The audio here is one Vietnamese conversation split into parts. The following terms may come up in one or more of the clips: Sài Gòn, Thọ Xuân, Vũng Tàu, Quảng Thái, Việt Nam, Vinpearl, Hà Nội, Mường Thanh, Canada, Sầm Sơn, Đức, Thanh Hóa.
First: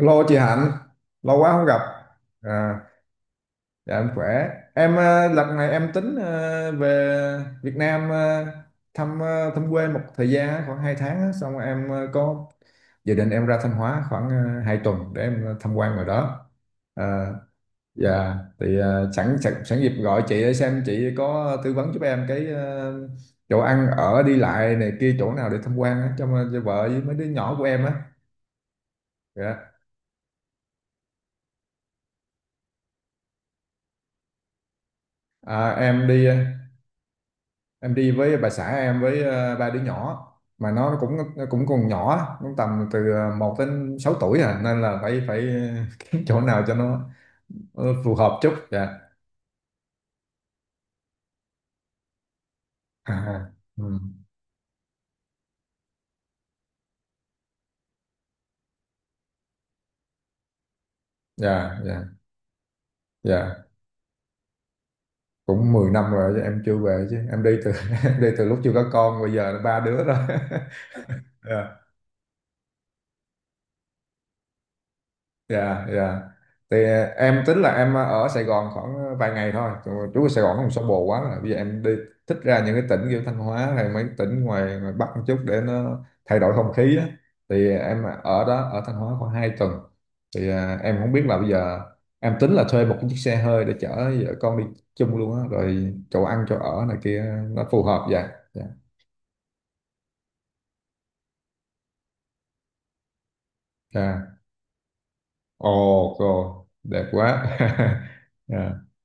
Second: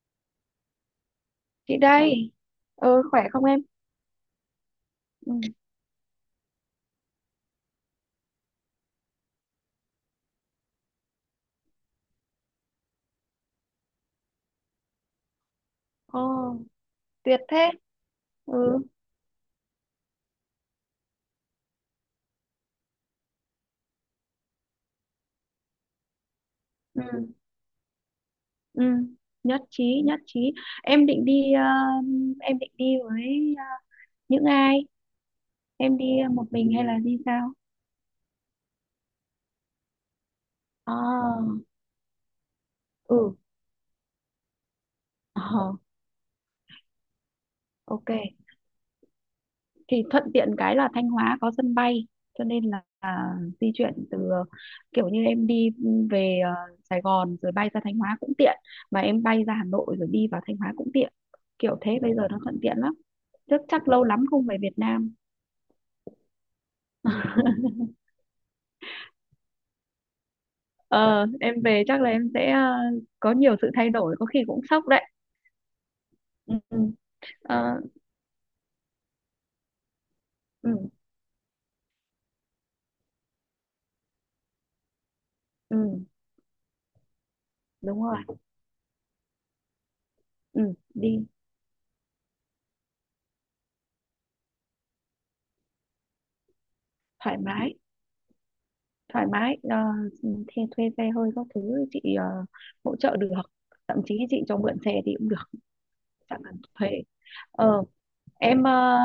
Alo chị Hạnh, lâu quá không Chị gặp. đây. À, Khỏe không em? dạ em khỏe. Em Ừ. lần này em tính về Việt Nam thăm quê một thời gian á, khoảng 2 tháng á. Xong rồi em có dự định em ra Thanh Hóa khoảng 2 tuần để em tham quan ngoài Ồ, đó. À, tuyệt thế. dạ thì Ừ. Sẵn sẵn sẵn dịp gọi chị để xem chị có tư vấn giúp em cái chỗ ăn ở đi lại này kia chỗ nào để tham quan á cho vợ với Ừ. mấy đứa nhỏ của em á. Ừ. Nhất Dạ. trí, nhất trí. Em định đi ờ, em định đi với ờ, những ai? À, Em đi một mình hay là đi sao? em đi với bà xã em với ba đứa nhỏ mà nó cũng À, nó cũng còn nhỏ cũng tầm từ ừ. 1 đến 6 tuổi à, nên là phải Ờ, phải kiếm chỗ nào cho nó ok. phù hợp chút dạ. Thì thuận tiện cái là Thanh Hóa có sân bay, cho nên là À, à. di chuyển Ừ. Kiểu như em đi về Sài Gòn rồi bay ra Thanh Hóa cũng tiện, mà em bay ra Hà Nội rồi đi vào Thanh Hóa cũng tiện, kiểu Dạ, thế, dạ, bây giờ nó thuận tiện lắm. Chắc dạ, chắc lâu lắm không về Việt Nam. cũng 10 năm rồi chứ em chưa về chứ em đi từ em đi từ lúc chưa có con bây giờ là ba đứa rồi. Ờ, em về chắc là có nhiều sự thay đổi, có khi cũng sốc đấy. Dạ, dạ. Ừ, ừ. Thì em tính là Ờ, em ở Sài Gòn khoảng vài ngày thôi. Chú Trú ở Sài Gòn không ừ, sao bồ quá rồi. Bây giờ em đi thích ra những cái tỉnh kiểu Thanh Hóa hay mấy tỉnh ngoài Bắc một chút để nó ừ, thay đổi không khí á. Thì em đúng rồi. ở đó ở Thanh Hóa khoảng 2 tuần. Thì Ừ, em không biết đi là bây giờ em tính là thuê một cái chiếc xe hơi để chở vợ con đi chung luôn á, rồi chỗ ăn chỗ ở này kia thoải nó mái, phù hợp vậy. Dạ. thoải mái. Ờ, ừ, thuê xe hơi các thứ chị hỗ trợ được. Thậm chí Dạ. chị cho mượn xe thì cũng được, Ồ, chẳng cần cô, thuê. đẹp quá. Ờ, em Dạ. ờ,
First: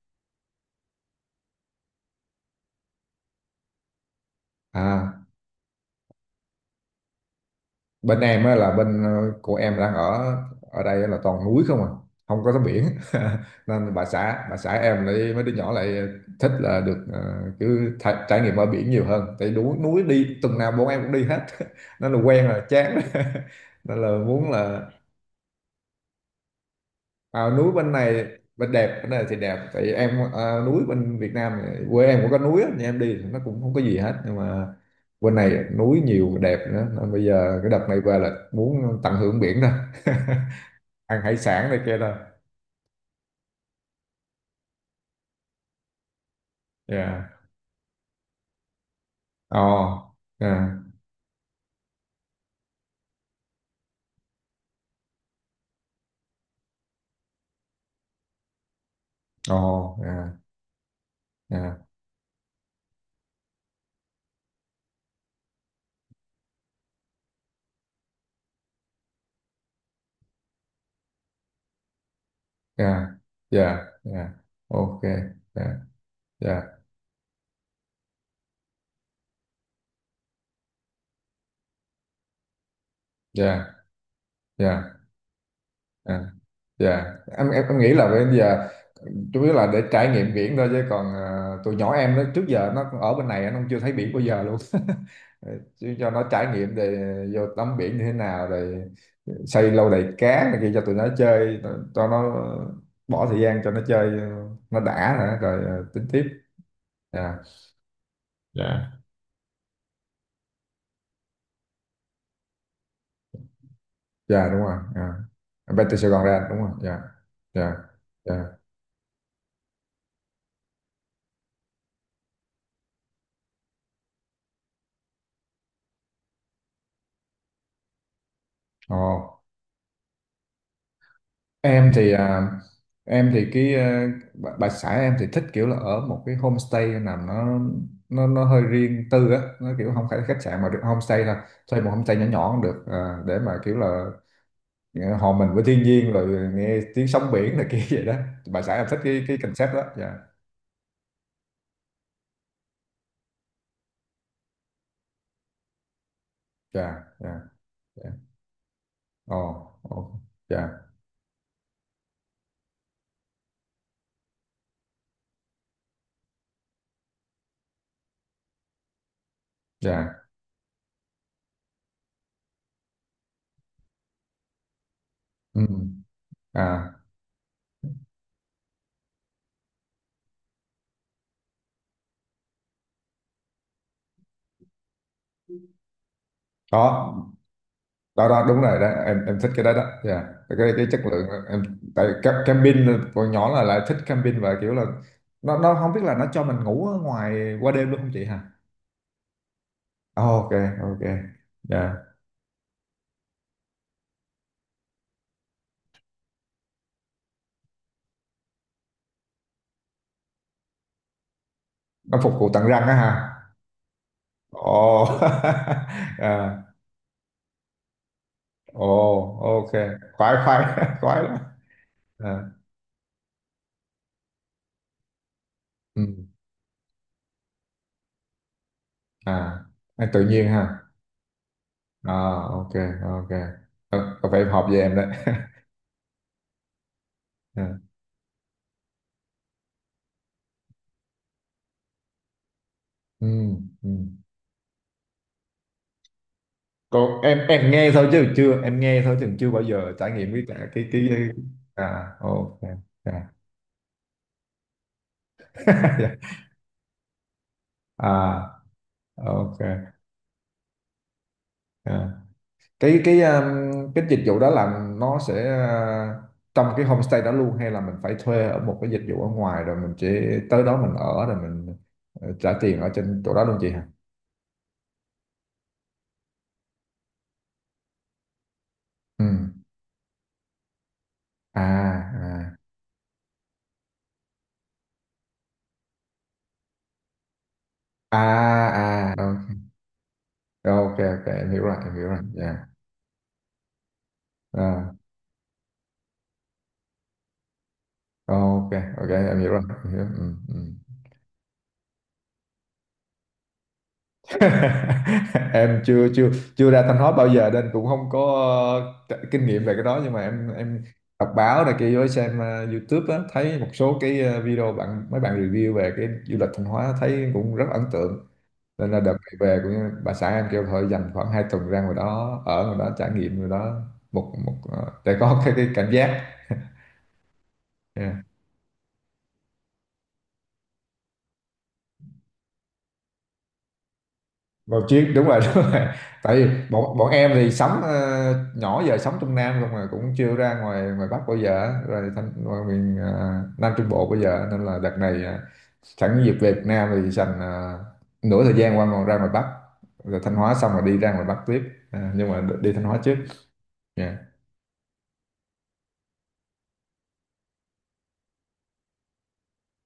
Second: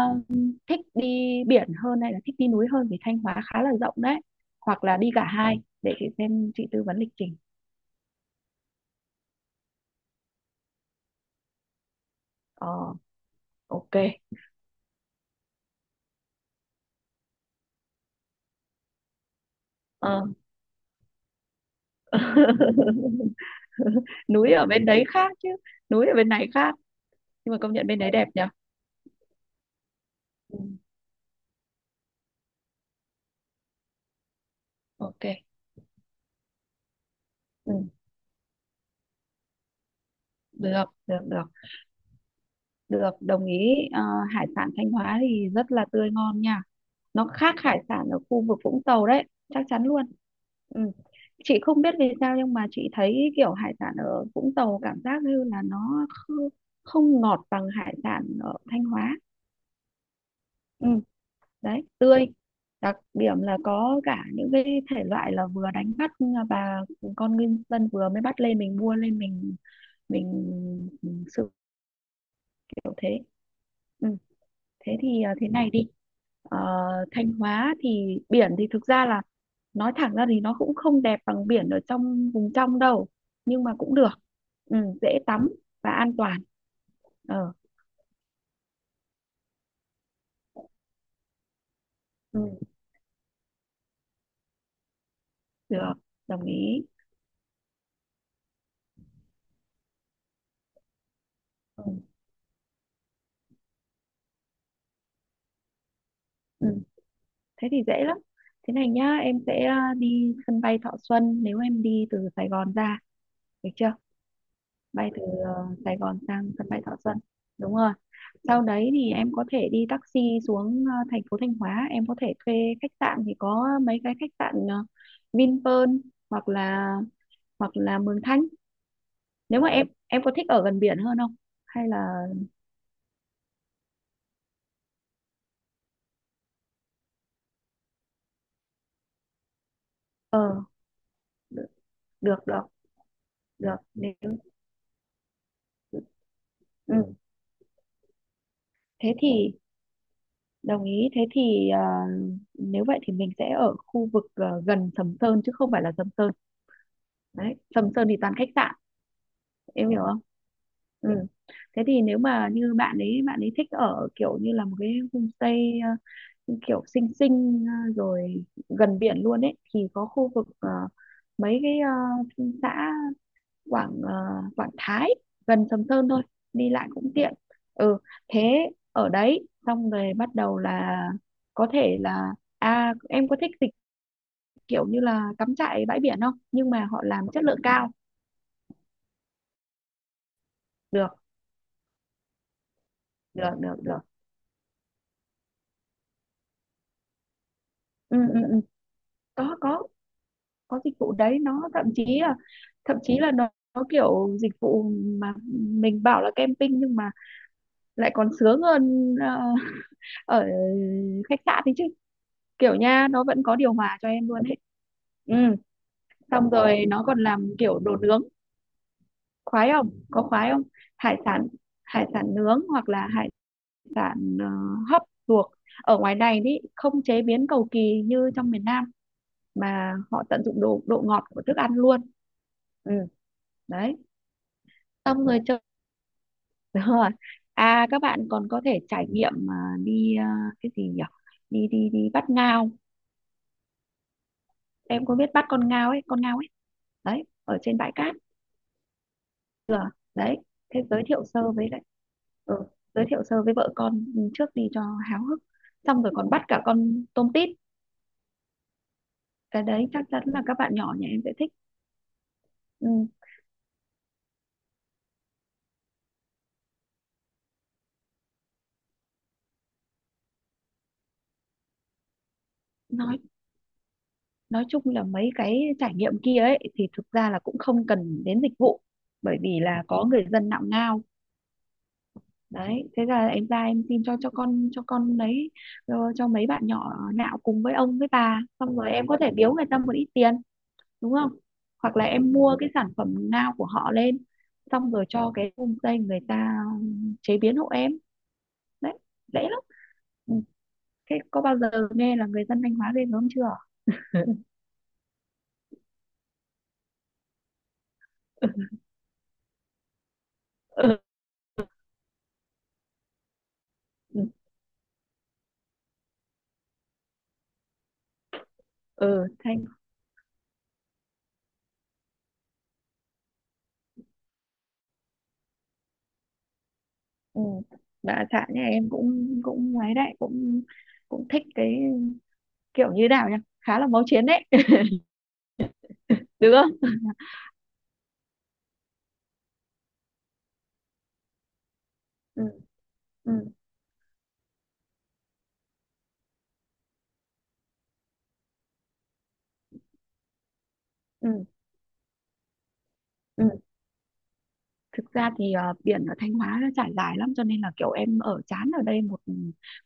thích đi biển hơn hay là thích đi núi hơn, vì Thanh Hóa khá là rộng đấy. Hoặc là đi À. cả hai để chị xem chị tư vấn lịch trình. Bên em á là bên của em đang ở, ở đây là toàn núi không à, không có tắm biển. Ờ, Nên ok. bà xã em lại mấy đứa nhỏ lại thích là được cứ trải nghiệm ở biển nhiều hơn, tại núi núi Ờ, đi tuần nào bọn em cũng đi hết. Nên là quen rồi chán. Nên là muốn núi ở là. bên đấy khác chứ, núi ở bên này khác, À, nhưng mà núi công nhận bên bên đấy này, đẹp nhỉ. bên đẹp bên này thì đẹp tại vì em, Ừ. Núi bên Việt Nam này, quê em cũng có núi á, nhưng em đi thì nó cũng không có gì hết, nhưng mà Ok. bên này núi nhiều đẹp nữa nên bây giờ cái Ừ. đợt này về là muốn tận hưởng biển đó. Được, được, Ăn hải được. sản này kia đó. Được, đồng ý. Ờ, hải sản Thanh Hóa thì rất là tươi ngon nha, Yeah. nó khác hải sản ở khu vực Vũng Tàu đấy, chắc chắn luôn. Oh. Yeah. Ừ. Chị không biết vì sao, nhưng mà chị thấy kiểu hải sản ở Vũng Tàu cảm giác như là không ngọt bằng hải sản ở Thanh Hóa. Oh. Yeah, Ừ. yeah, Đấy, tươi, đặc điểm là có cả những cái thể loại là vừa đánh bắt, và con ngư dân vừa mới bắt lên mình mua lên mình sự kiểu yeah, thế. yeah, Ừ. yeah, Thế ok, thì à, thế này yeah, đi. Ờ, yeah, Thanh Hóa thì biển thì thực ra là, nói thẳng ra thì nó cũng không đẹp bằng biển ở trong vùng trong đâu, nhưng yeah, mà cũng được. Ừ, yeah, dễ tắm và an yeah. toàn. Dạ, Em, Ờ, em em nghĩ là bây giờ chủ yếu là để trải nghiệm biển thôi chứ còn, tụi nhỏ em nó trước ừ, giờ nó ở bên này nó chưa thấy biển bao giờ luôn. được, Chứ cho nó đồng trải nghiệm ý. để vô tắm biển như thế nào rồi xây lâu đài cá này kia cho tụi nó chơi, Ừ. cho nó bỏ thời gian cho nó chơi, nó đã nữa rồi à, tính tiếp. Ừ. Dạ. Thế thì dễ lắm. Thế này Dạ. nhá, em sẽ à, đi sân bay Thọ Xuân nếu em đi từ Sài Gòn ra, được chưa. Dạ đúng rồi. Bay Dạ. từ Em bay Sài từ Sài Gòn Gòn ra sang đúng sân rồi. bay Thọ Dạ. Xuân, Dạ. đúng rồi. Dạ. Sau đấy thì em có thể đi taxi xuống thành phố Thanh Hóa. Em có thể thuê khách sạn, thì có mấy cái khách sạn ờ, Vinpearl, hoặc là hoặc là Mường Thanh. Ồ. Nếu mà em có thích ở gần biển hơn không, hay Em thì, là em thì cái à, bà xã em thì thích kiểu là ở một cái homestay nào nó hơi riêng tư á, nó kiểu không phải là ờ. khách sạn mà được homestay, là thuê một homestay nhỏ Được, nhỏ cũng được, được, để mà kiểu được, là, nếu. Hòa mình với thiên nhiên rồi nghe Ừ. tiếng sóng biển này kia vậy đó, bà xã em thích Thế cái thì, concept đó dạ. đồng ý. Thế thì ờ, nếu vậy thì mình sẽ ở khu vực ờ, gần Sầm Sơn chứ không phải là Sầm Sơn. Dạ, dạ, Đấy, Sầm Sơn dạ. thì toàn khách sạn, Ồ, em hiểu ồ. không? Dạ, Ừ. Thế thì nếu mà như bạn ấy thích ở kiểu như là một cái homestay ờ, kiểu xinh xinh ờ, rồi gần biển luôn ấy, thì có dạ. khu vực ờ, mấy cái ờ, xã Quảng Thái, Ừ. gần Sầm Sơn thôi, đi lại À, cũng tiện. Ừ. Thế, ở đấy xong rồi bắt đầu là có thể là à, em có thích dịch, kiểu như là cắm trại bãi biển không, nhưng mà họ làm có chất lượng cao. đó, đó đúng rồi đó, em thích cái đó đó. Yeah. Cái chất Được lượng em, tại camping còn nhỏ được là được lại thích được. camping và kiểu là nó không biết là nó cho mình ngủ ở ngoài qua đêm luôn không Ừ, chị ừ, hả. ừ. Có, Ờ, ok, có dịch ok. vụ đấy, nó thậm Yeah. chí là, thậm chí là nó kiểu dịch vụ mà mình bảo là camping nhưng mà lại còn sướng hơn ờ, ở khách sạn thì chứ, Nó phục vụ tận kiểu răng á nha, nó hả? vẫn có điều hòa cho em luôn ấy. Ồ. Ừ. Xong À, rồi nó còn làm kiểu đồ nướng, ồ, khoái ok. không, có Khoái, khoái không. khoái. Hải Khoái lắm. sản, hải sản À, nướng hoặc là hải sản hấp luộc, ở ngoài ừ. này thì không chế biến cầu kỳ như trong miền Nam, À, mà anh tự họ tận nhiên dụng ha. độ độ ngọt của thức ăn luôn. À, ok, Ừ, ok. đấy. Ờ, có phải em hợp với em đấy. Xong rồi chơi rồi, À, à các bạn còn có thể trải nghiệm mà, đi ờ, cái gì nhỉ, đi đi đi bắt ngao, ừ, ừ. em có biết bắt con ngao ấy, con ngao ấy, Còn đấy, em ở em trên nghe bãi thôi cát chứ chưa, em nghe thôi chứ chưa bao giờ trải nghiệm đấy. cái, cả Thế cái. giới thiệu sơ với lại À, ừ, ok. giới thiệu À. sơ với vợ con trước đi cho háo hức. Xong rồi còn bắt cả con tôm tít, À, ok. cái đấy chắc chắn là các bạn nhỏ nhà em sẽ thích. À. Cái, Ừ, cái dịch vụ đó là nó sẽ, trong cái homestay đó luôn hay là mình phải thuê ở một cái dịch vụ ở ngoài rồi mình chỉ tới đó mình ở rồi mình trả tiền ở nói trên chỗ đó luôn chị hả? nói chung là mấy cái trải nghiệm kia ấy thì thực ra là cũng không cần đến dịch vụ, Ừ. bởi vì là có người dân nạo ngao À, đấy, thế là em ra em xin cho con lấy cho mấy bạn nhỏ nạo cùng với ông với à, bà, xong rồi em à, có à, thể biếu người ta một ít tiền, ok, ok, đúng ok, không. em hiểu rồi, em Hoặc là hiểu rồi em mua dạ. cái sản phẩm nào của họ lên, xong À, rồi cho cái homestay người ta chế biến hộ em ok, đấy, ok, em dễ hiểu lắm. rồi em hiểu. Ừ. Ừ, ừ. Thế có bao giờ nghe là người dân Thanh Hóa ghê gớm chưa. Em chưa chưa chưa ra Thanh Hóa bao giờ nên cũng không có, kinh nghiệm về cái đó, nhưng mà em Ừ, đọc báo này kia với xem YouTube á, thấy một số ừ, cái video mấy bạn review về cái du lịch Thanh Hóa thấy cũng rất ấn tượng, nên là đợt ừ, này về Thanh. cũng bà xã em kêu thôi dành khoảng 2 tuần ra ngoài đó ở ngoài đó trải nghiệm ngoài đó, một một ờ, để có cái cảm giác. Ừ. Yeah. Bà xã nhà em cũng cũng ấy đấy, cũng cũng thích cái kiểu như nào nhỉ, khá là máu chiến đấy. Vào chiếc đúng rồi. Đúng rồi. Tại vì Được bọn không. bọn em thì sống, nhỏ giờ sống trong Nam không mà cũng chưa ra ngoài ngoài Bắc bao giờ á, rồi thành Ừ. ngoài miền, Ừ. Nam Trung Bộ bao giờ nên là đợt này, sẵn dịp về Việt Nam thì dành, nửa thời gian qua còn ra ngoài Bắc, rồi Thanh Hóa xong rồi đi ra ngoài Ừ. Bắc tiếp, à, nhưng mà đi Thanh Hóa trước. Ừ. Yeah. Thực ra thì ờ, biển ở Thanh Hóa nó trải dài lắm, cho nên là kiểu em ở chán ở đây một ừ,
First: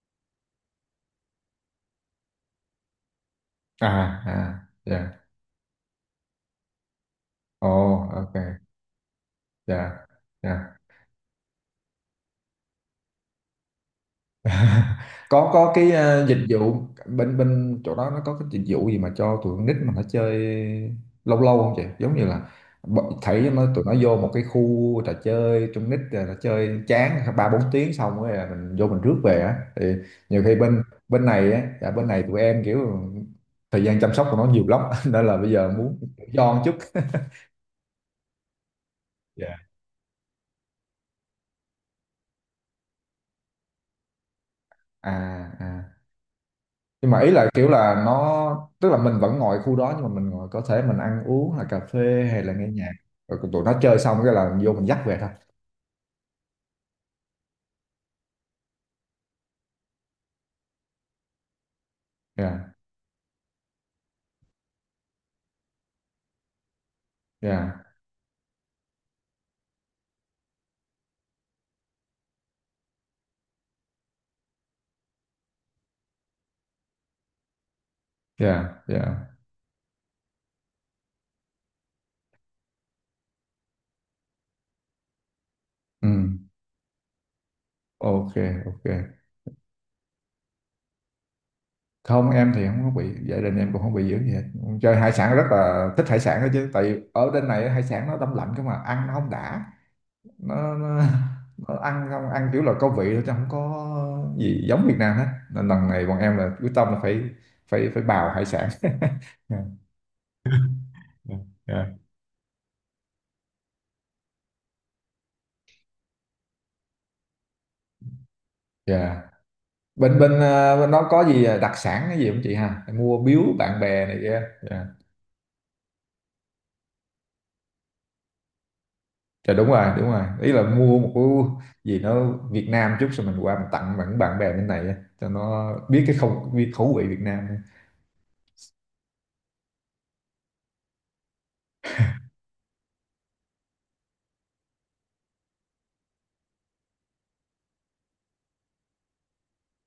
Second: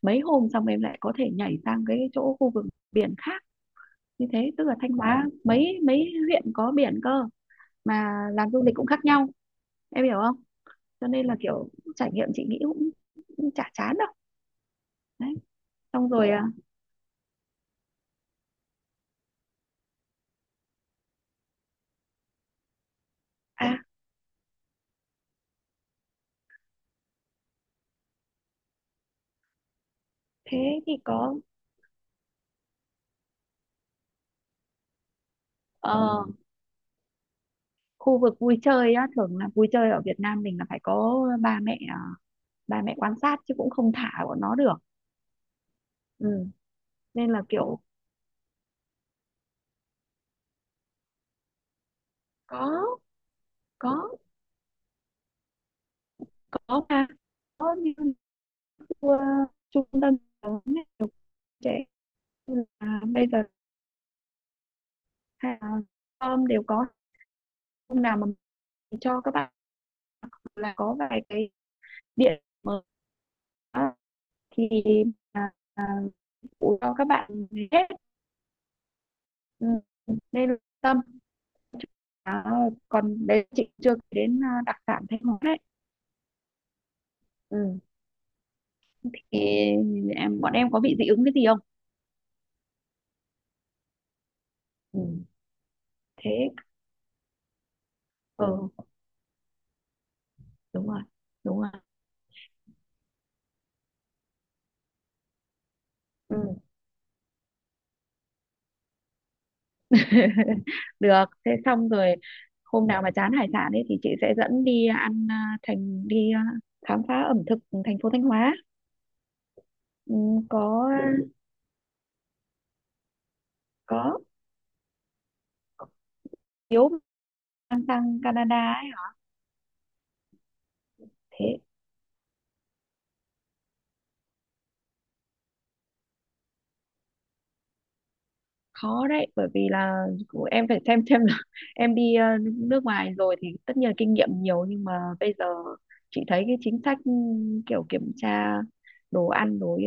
mấy hôm xong em lại có thể nhảy sang cái chỗ khu vực biển khác, À. như thế À. tức là Thanh Dạ. Hóa mấy mấy huyện có biển cơ, Oh, mà làm ok. du lịch cũng khác nhau, em Dạ, hiểu không. dạ. Cho nên là kiểu trải nghiệm chị nghĩ cũng chả chán đâu đấy. Có, cái Xong rồi dịch à, vụ bên bên chỗ đó nó có cái dịch vụ gì mà cho tụi con nít mà nó chơi lâu lâu không chị, giống như là thấy nó, à tụi nó vô một cái khu trò chơi trong nít rồi nó chơi chán 3 4 tiếng xong rồi là mình vô mình rước về á thì nhiều khi thế bên thì bên có này á, dạ, bên này tụi em kiểu thời gian chăm sóc của nó nhiều lắm nên là bây giờ muốn ờ, tự do một chút. khu vực vui chơi á, thường là Dạ. vui chơi ở Việt Nam mình là phải có ba mẹ quan sát chứ cũng không thả bọn nó được. À, à. Ừ. Nhưng mà Nên ý là là kiểu kiểu là nó, tức là mình vẫn ngồi khu đó nhưng mà mình ngồi có thể mình ăn uống là cà phê hay là nghe nhạc, có, rồi tụi nó chơi có xong cái là vô mình dắt về thôi. có mà, có như trung tâm giáo dục trẻ Yeah, là bây giờ hay là đều có. yeah, Hôm nào mà mình cho các bạn là có vài cái điện mở thì à, à, cho các bạn hết. yeah, yeah. Ừ, nên tâm à, còn đấy chị chưa đến à, đặc sản Thanh Hóa đấy. Ừ. Ừ. Ok, ok. Thì em bọn em có bị dị ứng cái gì không. Không, em thì không có bị, gia đình em cũng không bị dữ gì hết, chơi Ừ, hải sản rất là thích hải sản đó thế, chứ, tại vì ở bên này hải sản nó đông lạnh cơ ừ, mà ăn nó không đã, nó, đúng rồi, nó, đúng rồi. nó ăn không, ăn kiểu là có vị thôi chứ không có gì giống Việt Nam hết, nên lần này bọn Ừ. em là quyết tâm là phải phải phải bào hải sản. Được, Dạ. thế Dạ. xong rồi hôm nào mà chán hải sản ấy thì chị sẽ dẫn đi ăn à, thành đi à, khám phá ẩm thực thành phố Thanh Hóa. Dạ. Ừ, Bên Bên có bên đó có gì đặc sản cái gì không chị ha? Mua biếu bạn bè này có kia. Dạ. thiếu, mang sang Canada ấy. Dạ đúng rồi, đúng rồi. Ý là mua một cái Thế gì nó Việt Nam chút rồi mình qua mình tặng bạn bạn bè bên này á, cho nó biết cái, không biết khẩu vị Việt Nam. khó đấy, bởi vì là em phải xem là em đi à, nước ngoài rồi thì tất nhiên là kinh nghiệm nhiều, nhưng mà bây giờ chị thấy cái chính sách ừ, kiểu kiểm tra đồ ăn đồ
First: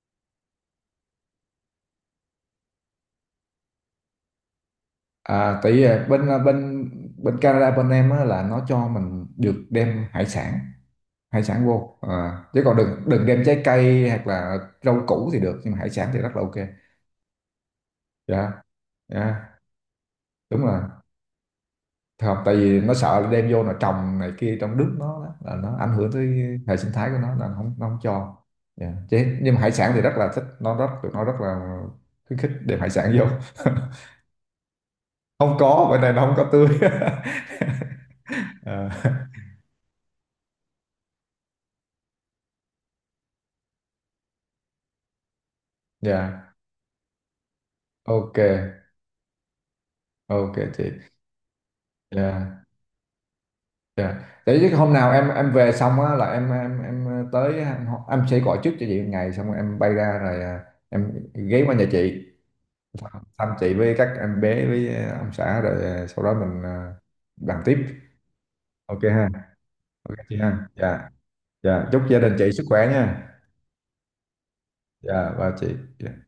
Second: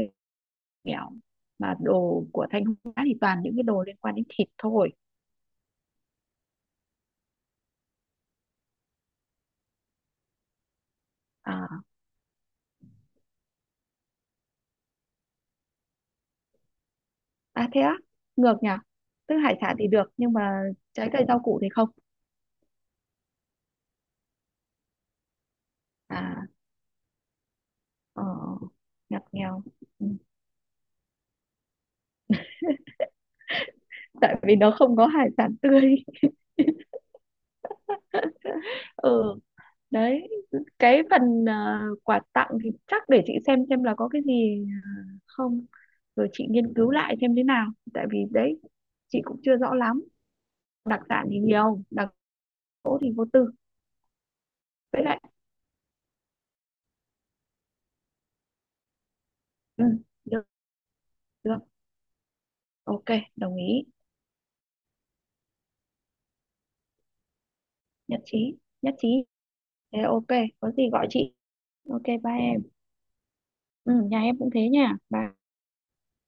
nghèo, mà đồ của Thanh Hóa thì toàn những cái đồ liên quan đến thịt thôi. À, tại vì bên Canada bên em á, là nó cho mình được đem hải sản À. vô, à, chứ còn đừng đừng đem trái cây hoặc là rau củ thì được nhưng mà hải sản thì rất là ok. À thế á, ngược Dạ, nhỉ? Tức dạ, hải sản thì được nhưng đúng mà rồi. trái cây rau củ thì không. Không, tại vì nó sợ là đem vô là trồng này kia trong nước nó đó, là nó ảnh hưởng tới À, hệ sinh thái của nó, là nó không ờ, cho. Dạ. ngặt Chứ, nhưng mà nghèo. hải sản thì Ừ. rất là thích, nó rất, tụi nó rất là khuyến khích đem hải sản vô. Tại vì nó không có hải sản Không có, tươi. bữa nay nó không có tươi. Ờ, Ừ, đấy. Cái phần ờ, quà tặng thì chắc để chị xem là có cái gì không. Rồi chị dạ, nghiên cứu lại xem thế nào. Tại vì ok, đấy, chị cũng chưa rõ lắm. ok chị, Đặc sản thì nhiều, đặc dạ, cỗ thì vô tư. dạ. Để chứ hôm Với nào lại, em về xong á là, tới, em sẽ gọi trước cho chị 1 ngày xong rồi em ừ, bay ra rồi, được, à, em ghé được. qua nhà chị Ok, thăm đồng chị ý. với các em bé với ông xã rồi, sau đó mình bàn tiếp. Nhất trí, nhất Ok trí. ha. Thế Ok ok, chị ha, có gì gọi dạ. chị. Dạ chúc Ok gia ba đình chị em, sức khỏe nha. ừ nhà em cũng thế nha ba. Dạ và chị.